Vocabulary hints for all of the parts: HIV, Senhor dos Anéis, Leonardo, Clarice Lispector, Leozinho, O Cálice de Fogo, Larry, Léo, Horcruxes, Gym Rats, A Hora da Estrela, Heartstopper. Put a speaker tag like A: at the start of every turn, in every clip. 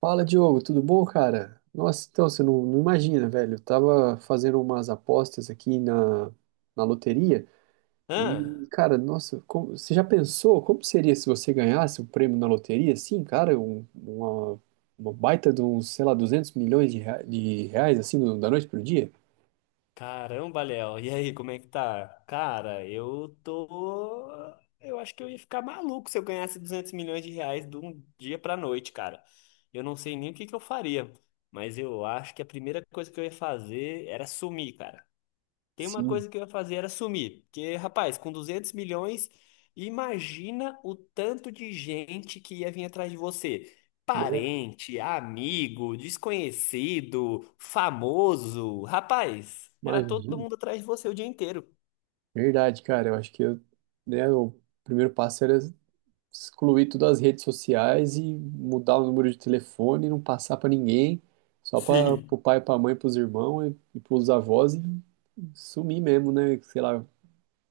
A: Fala, Diogo, tudo bom, cara? Nossa, então você não imagina, velho. Eu tava fazendo umas apostas aqui na loteria e,
B: Ah,
A: cara, nossa, você já pensou como seria se você ganhasse um prêmio na loteria? Assim, cara, uma baita de uns, sei lá, 200 milhões de reais, assim, da noite pro dia?
B: caramba, Léo. E aí, como é que tá? Cara, eu tô. Eu acho que eu ia ficar maluco se eu ganhasse 200 milhões de reais de um dia pra noite, cara. Eu não sei nem o que que eu faria, mas eu acho que a primeira coisa que eu ia fazer era sumir, cara. Tem uma
A: Sim,
B: coisa que eu ia fazer era sumir. Porque, rapaz, com 200 milhões, imagina o tanto de gente que ia vir atrás de você.
A: né?
B: Parente, amigo, desconhecido, famoso. Rapaz, era todo
A: Imagina.
B: mundo atrás de você o dia inteiro.
A: Verdade, cara. Eu acho que eu, né, o primeiro passo era excluir todas as redes sociais e mudar o número de telefone, não passar pra ninguém, só para o
B: Sim.
A: pai, pra mãe, pros irmãos e pros avós e sumir mesmo, né? Sei lá,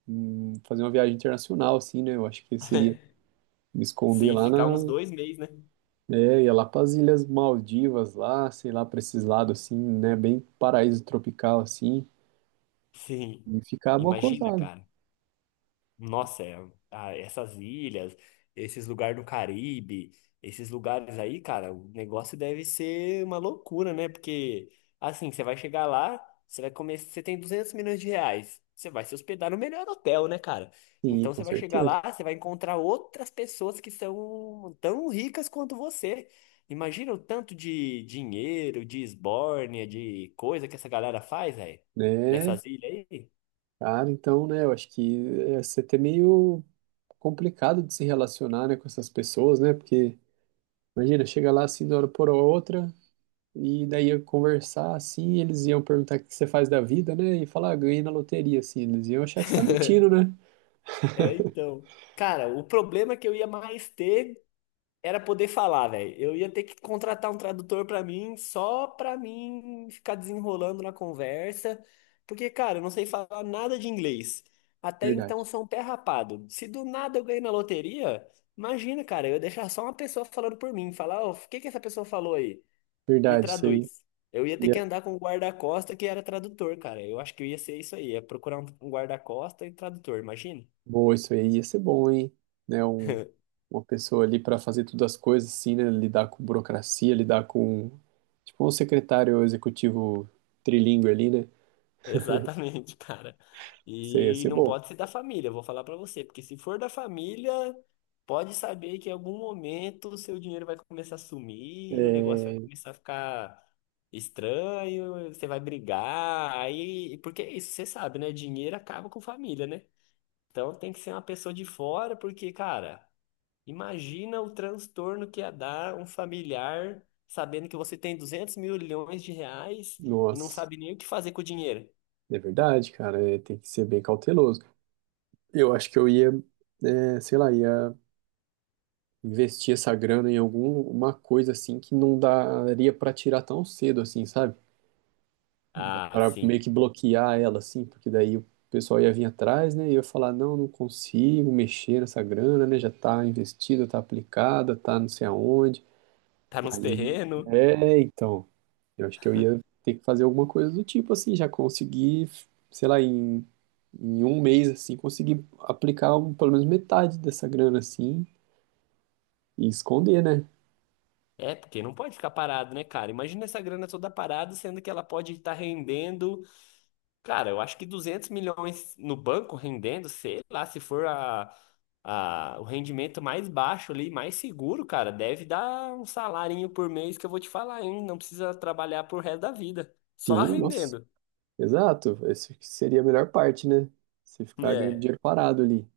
A: fazer uma viagem internacional, assim, né? Eu acho que seria me esconder
B: Sim,
A: lá
B: ficar
A: na.
B: uns 2 meses, né?
A: É, ia lá pras Ilhas Maldivas, lá, sei lá, pra esses lados, assim, né? Bem paraíso tropical, assim,
B: Sim.
A: e ficar
B: Imagina,
A: mocosado.
B: cara. Nossa, é, ah, essas ilhas, esses lugares do Caribe, esses lugares aí, cara, o negócio deve ser uma loucura, né? Porque, assim, você vai chegar lá, você vai comer, você tem 200 milhões de reais, você vai se hospedar no melhor hotel, né, cara?
A: Sim,
B: Então
A: com
B: você vai chegar
A: certeza.
B: lá, você vai encontrar outras pessoas que são tão ricas quanto você. Imagina o tanto de dinheiro, de esbórnia, de coisa que essa galera faz, aí,
A: Né?
B: nessas ilhas aí.
A: Cara, então, né? Eu acho que ia ser até meio complicado de se relacionar, né, com essas pessoas, né? Porque imagina, chega lá assim de uma hora por outra e daí ia conversar assim, e eles iam perguntar o que você faz da vida, né? E falar, ah, ganhei na loteria, assim, eles iam achar que você tá mentindo, né?
B: É, então. Cara, o problema que eu ia mais ter era poder falar, velho. Eu ia ter que contratar um tradutor pra mim, só pra mim ficar desenrolando na conversa, porque, cara, eu não sei falar nada de inglês. Até então
A: Verdade.
B: eu sou um pé rapado. Se do nada eu ganhei na loteria, imagina, cara, eu ia deixar só uma pessoa falando por mim, falar, ó, o que que essa pessoa falou aí? Me
A: Verdade, isso aí.
B: traduz. Eu ia ter
A: Ia,
B: que andar com um guarda-costa que era tradutor, cara. Eu acho que eu ia ser isso aí, ia procurar um guarda-costa e tradutor, imagina.
A: boa, isso aí ia ser bom, hein? Né, uma pessoa ali para fazer todas as coisas assim, né? Lidar com burocracia, lidar com tipo um secretário executivo trilingue ali, né?
B: Exatamente, cara.
A: Isso aí ia
B: E
A: ser
B: não
A: bom.
B: pode ser da família, eu vou falar pra você, porque se for da família, pode saber que em algum momento o seu dinheiro vai começar a sumir, o
A: É.
B: negócio vai começar a ficar estranho, você vai brigar, aí, porque é isso você sabe, né? Dinheiro acaba com família, né? Então tem que ser uma pessoa de fora, porque, cara, imagina o transtorno que ia dar um familiar sabendo que você tem 200 milhões de reais e não
A: Nossa.
B: sabe nem o que fazer com o dinheiro.
A: É verdade, cara, é, tem que ser bem cauteloso. Eu acho que eu ia, é, sei lá, ia investir essa grana em alguma coisa assim que não daria pra tirar tão cedo assim, sabe?
B: Ah,
A: Para
B: sim.
A: meio que bloquear ela assim, porque daí o pessoal ia vir atrás, né? E ia falar, não, não consigo mexer nessa grana, né? Já tá investida, tá aplicada, tá não sei aonde.
B: Tá nos
A: Aí,
B: terrenos.
A: é, então. Eu acho que eu ia ter que fazer alguma coisa do tipo assim, já conseguir, sei lá, em um mês assim, conseguir aplicar pelo menos metade dessa grana assim e esconder, né?
B: É, porque não pode ficar parado, né, cara? Imagina essa grana toda parada, sendo que ela pode estar rendendo. Cara, eu acho que 200 milhões no banco rendendo, sei lá, se for o rendimento mais baixo ali, mais seguro, cara, deve dar um salarinho por mês que eu vou te falar, hein? Não precisa trabalhar pro resto da vida. Só
A: Sim, nossa,
B: rendendo.
A: exato. Essa que seria a melhor parte, né? Você ficar ganhando
B: É.
A: dinheiro parado ali.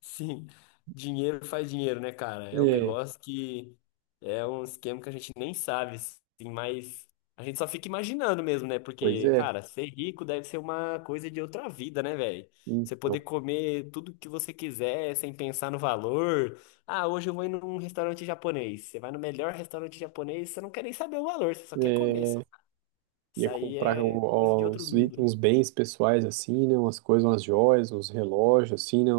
B: Sim, dinheiro faz dinheiro, né, cara? É um
A: É,
B: negócio que é um esquema que a gente nem sabe, assim, mas a gente só fica imaginando mesmo, né?
A: pois
B: Porque,
A: é.
B: cara, ser rico deve ser uma coisa de outra vida, né, velho? Você poder
A: Então,
B: comer tudo que você quiser sem pensar no valor. Ah, hoje eu vou ir num restaurante japonês. Você vai no melhor restaurante japonês, você não quer nem saber o valor, você só quer comer. Só.
A: é,
B: Isso
A: ia
B: aí
A: comprar
B: é coisa de
A: um-
B: outro
A: uns, i-
B: mundo, né?
A: uns bens pessoais assim, né? Umas coisas, umas joias, uns relógios assim, né?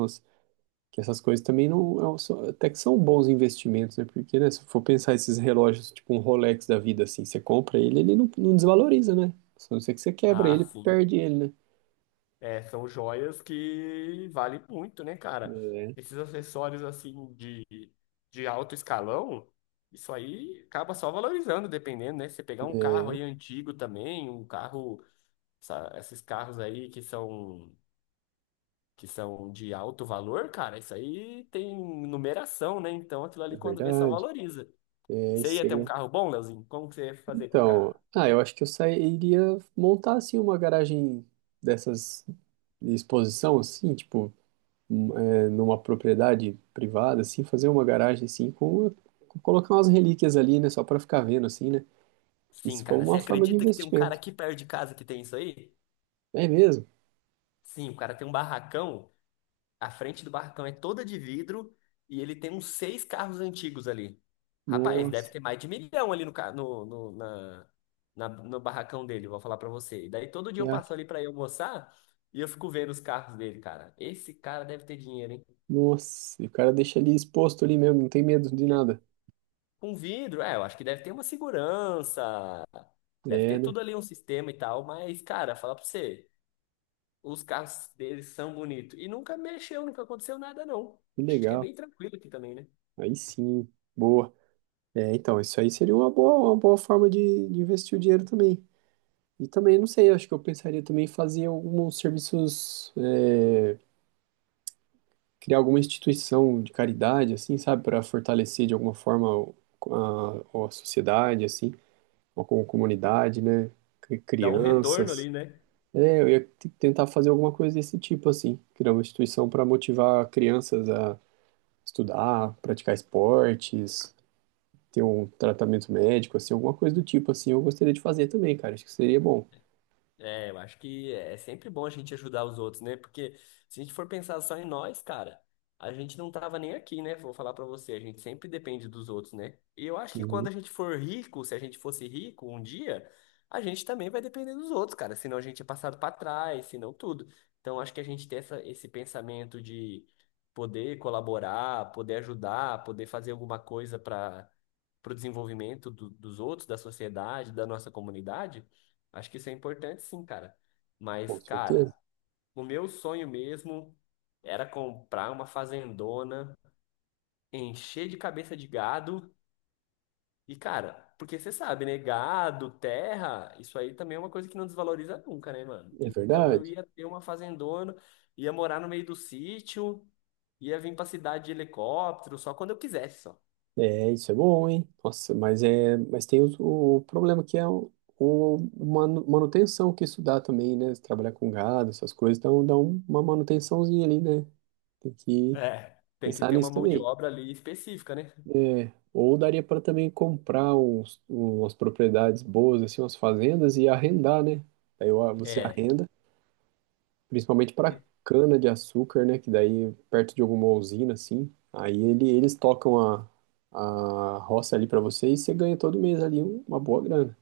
A: Que essas coisas também não. Até que são bons investimentos, né? Porque, né, se for pensar esses relógios, tipo um Rolex da vida, assim, você compra ele, ele não desvaloriza, né? Só não ser que você quebra
B: Ah,
A: ele,
B: sim.
A: perde ele, né?
B: É, são joias que valem muito, né, cara?
A: É,
B: Esses acessórios assim de alto escalão, isso aí acaba só valorizando, dependendo, né? Você pegar um carro
A: é,
B: aí antigo também, um carro, esses carros aí que são de alto valor, cara, isso aí tem numeração, né? Então aquilo
A: é
B: ali quando vê só
A: verdade.
B: valoriza.
A: É,
B: Você
A: isso
B: ia ter
A: seria.
B: um
A: Um,
B: carro bom, Leozinho? Como que você ia fazer com o
A: então,
B: carro?
A: ah, eu acho que eu sairia montar, assim, uma garagem dessas de exposição, assim, tipo, um, é, numa propriedade privada, assim, fazer uma garagem, assim, colocar umas relíquias ali, né? Só pra ficar vendo, assim, né?
B: Sim,
A: Isso
B: cara,
A: como
B: você
A: uma forma de
B: acredita que tem um cara
A: investimento.
B: aqui perto de casa que tem isso aí?
A: É mesmo?
B: Sim, o cara tem um barracão. A frente do barracão é toda de vidro e ele tem uns seis carros antigos ali. Rapaz, deve
A: Nossa,
B: ter mais de milhão ali no barracão dele, vou falar pra você. E daí todo dia
A: é
B: eu
A: a-
B: passo ali pra ir almoçar e eu fico vendo os carros dele, cara. Esse cara deve ter dinheiro, hein?
A: nossa, e o cara deixa ali exposto ali mesmo, não tem medo de nada.
B: Com vidro, é, eu acho que deve ter uma segurança, deve
A: É,
B: ter
A: né?
B: tudo ali, um sistema e tal, mas, cara, falar pra você, os carros deles são bonitos. E nunca mexeu, nunca aconteceu nada, não.
A: Que
B: Acho que é
A: legal.
B: bem tranquilo aqui também, né?
A: Aí sim, boa. É, então, isso aí seria uma boa forma de investir o dinheiro também. E também, não sei, acho que eu pensaria também em fazer alguns serviços, é, criar alguma instituição de caridade, assim, sabe, para fortalecer de alguma forma a sociedade, assim, ou com a comunidade, né?
B: Dá um retorno
A: Crianças.
B: ali, né?
A: É, eu ia tentar fazer alguma coisa desse tipo, assim, criar uma instituição para motivar crianças a estudar, praticar esportes, ter um tratamento médico, assim, alguma coisa do tipo, assim, eu gostaria de fazer também, cara, acho que seria bom.
B: É, eu acho que é sempre bom a gente ajudar os outros, né? Porque se a gente for pensar só em nós, cara, a gente não tava nem aqui, né? Vou falar pra você, a gente sempre depende dos outros, né? E eu acho que quando
A: Uhum,
B: a gente for rico, se a gente fosse rico um dia, a gente também vai depender dos outros, cara. Senão a gente é passado pra trás, senão tudo. Então acho que a gente tem esse pensamento de poder colaborar, poder ajudar, poder fazer alguma coisa para pro desenvolvimento dos outros, da sociedade, da nossa comunidade. Acho que isso é importante sim, cara.
A: com
B: Mas,
A: certeza,
B: cara, o meu sonho mesmo era comprar uma fazendona, encher de cabeça de gado. E, cara, porque você sabe, né? Gado, terra, isso aí também é uma coisa que não desvaloriza nunca, né, mano?
A: é
B: Então eu
A: verdade.
B: ia ter uma fazendona, ia morar no meio do sítio, ia vir pra cidade de helicóptero, só quando eu quisesse, só.
A: É, isso é bom, hein? Nossa, mas é, mas tem o problema que é o manutenção que isso dá também, né? Se trabalhar com gado, essas coisas, então dá uma manutençãozinha ali, né? Tem que
B: É, tem que
A: pensar
B: ter
A: nisso
B: uma mão de
A: também.
B: obra ali específica, né?
A: É, ou daria para também comprar umas propriedades boas, assim, umas fazendas e arrendar, né? Daí ó, você
B: É.
A: arrenda, principalmente para cana de açúcar, né? Que daí perto de alguma usina, assim, aí ele, eles tocam a roça ali para você e você ganha todo mês ali uma boa grana,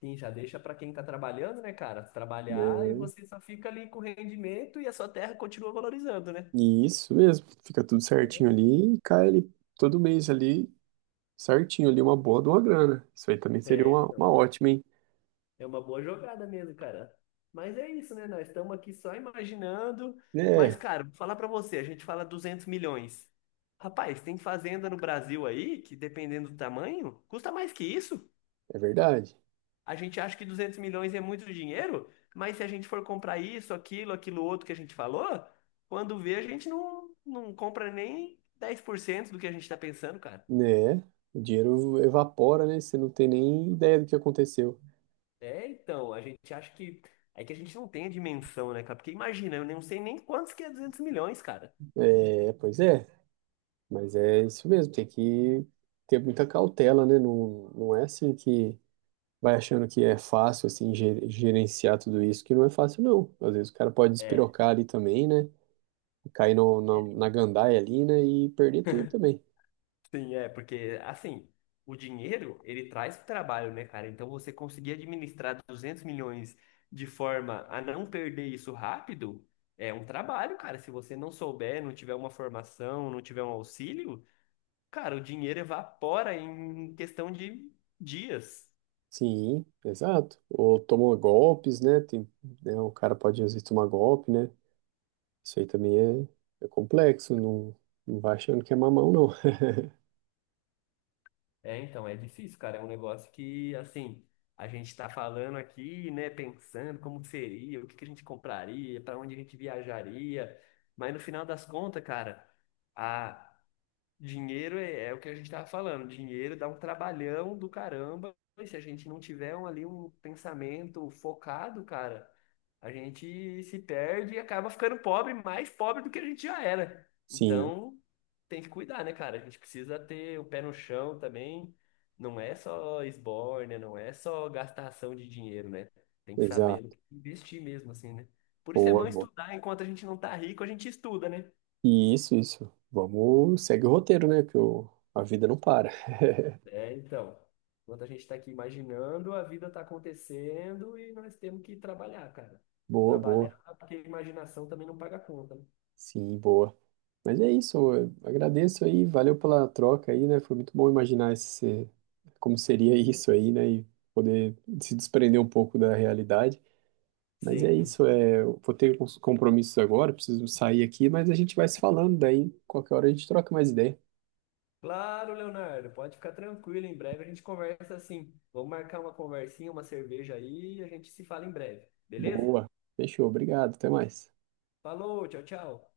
B: Sim, já deixa para quem está trabalhando, né, cara? Trabalhar
A: né?
B: e você só fica ali com rendimento e a sua terra continua valorizando, né?
A: E isso mesmo, fica tudo certinho ali e cai ali todo mês ali, certinho ali, uma boa de uma grana. Isso aí também seria
B: É,
A: uma
B: então,
A: ótima, hein?
B: é uma boa jogada mesmo, cara. Mas é isso, né? Nós estamos aqui só imaginando. Mas,
A: É,
B: cara, vou falar pra você, a gente fala 200 milhões. Rapaz, tem fazenda no Brasil aí que, dependendo do tamanho, custa mais que isso.
A: é verdade.
B: A gente acha que 200 milhões é muito dinheiro, mas se a gente for comprar isso, aquilo, aquilo outro que a gente falou, quando vê, a gente não compra nem 10% do que a gente está pensando, cara.
A: Né? O dinheiro evapora, né? Você não tem nem ideia do que aconteceu.
B: É, então, a gente acha que. É que a gente não tem a dimensão, né, cara? Porque imagina, eu não sei nem quantos que é 200 milhões, cara.
A: É, pois é, mas é isso mesmo, tem que ter muita cautela, né? Não, não é assim que vai achando que é fácil, assim, gerenciar tudo isso, que não é fácil, não. Às vezes o cara pode
B: É.
A: despirocar ali também, né? Cair no, na, na gandaia ali, né? E perder tudo também.
B: Sim, é, porque assim, o dinheiro, ele traz trabalho, né, cara? Então você conseguir administrar 200 milhões de forma a não perder isso rápido, é um trabalho, cara. Se você não souber, não tiver uma formação, não tiver um auxílio, cara, o dinheiro evapora em questão de dias.
A: Sim, exato. Ou tomou golpes, né? Tem, né? O cara pode, às vezes, tomar golpe, né? Isso aí também é, é complexo, não, não vai achando que é mamão, não.
B: É, então, é difícil, cara. É um negócio que, assim, a gente tá falando aqui, né, pensando como que seria, o que que a gente compraria, para onde a gente viajaria, mas no final das contas, cara, a Dinheiro é, é o que a gente estava falando. Dinheiro dá um trabalhão do caramba. E se a gente não tiver um, ali um pensamento focado, cara, a gente se perde e acaba ficando pobre, mais pobre do que a gente já era.
A: Sim,
B: Então, tem que cuidar, né, cara? A gente precisa ter o pé no chão também. Não é só esbórnia, não é só gastação de dinheiro, né? Tem que saber no
A: exato.
B: que investir mesmo, assim, né? Por isso é
A: Boa,
B: bom
A: boa.
B: estudar. Enquanto a gente não tá rico, a gente estuda, né?
A: E isso, isso. Vamos, segue o roteiro, né? A vida não para.
B: É, então, enquanto a gente está aqui imaginando, a vida está acontecendo e nós temos que trabalhar, cara.
A: Boa,
B: Trabalhar,
A: boa.
B: porque a imaginação também não paga conta, né?
A: Sim, boa. Mas é isso, eu agradeço aí, valeu pela troca aí, né? Foi muito bom imaginar esse, como seria isso aí, né? E poder se desprender um pouco da realidade. Mas é
B: Sim.
A: isso, é, eu vou ter uns compromissos agora, preciso sair aqui, mas a gente vai se falando, daí qualquer hora a gente troca mais ideia.
B: Claro, Leonardo, pode ficar tranquilo. Em breve a gente conversa assim. Vamos marcar uma conversinha, uma cerveja aí e a gente se fala em breve, beleza?
A: Boa. Fechou. Obrigado. Até mais.
B: Falou, tchau, tchau.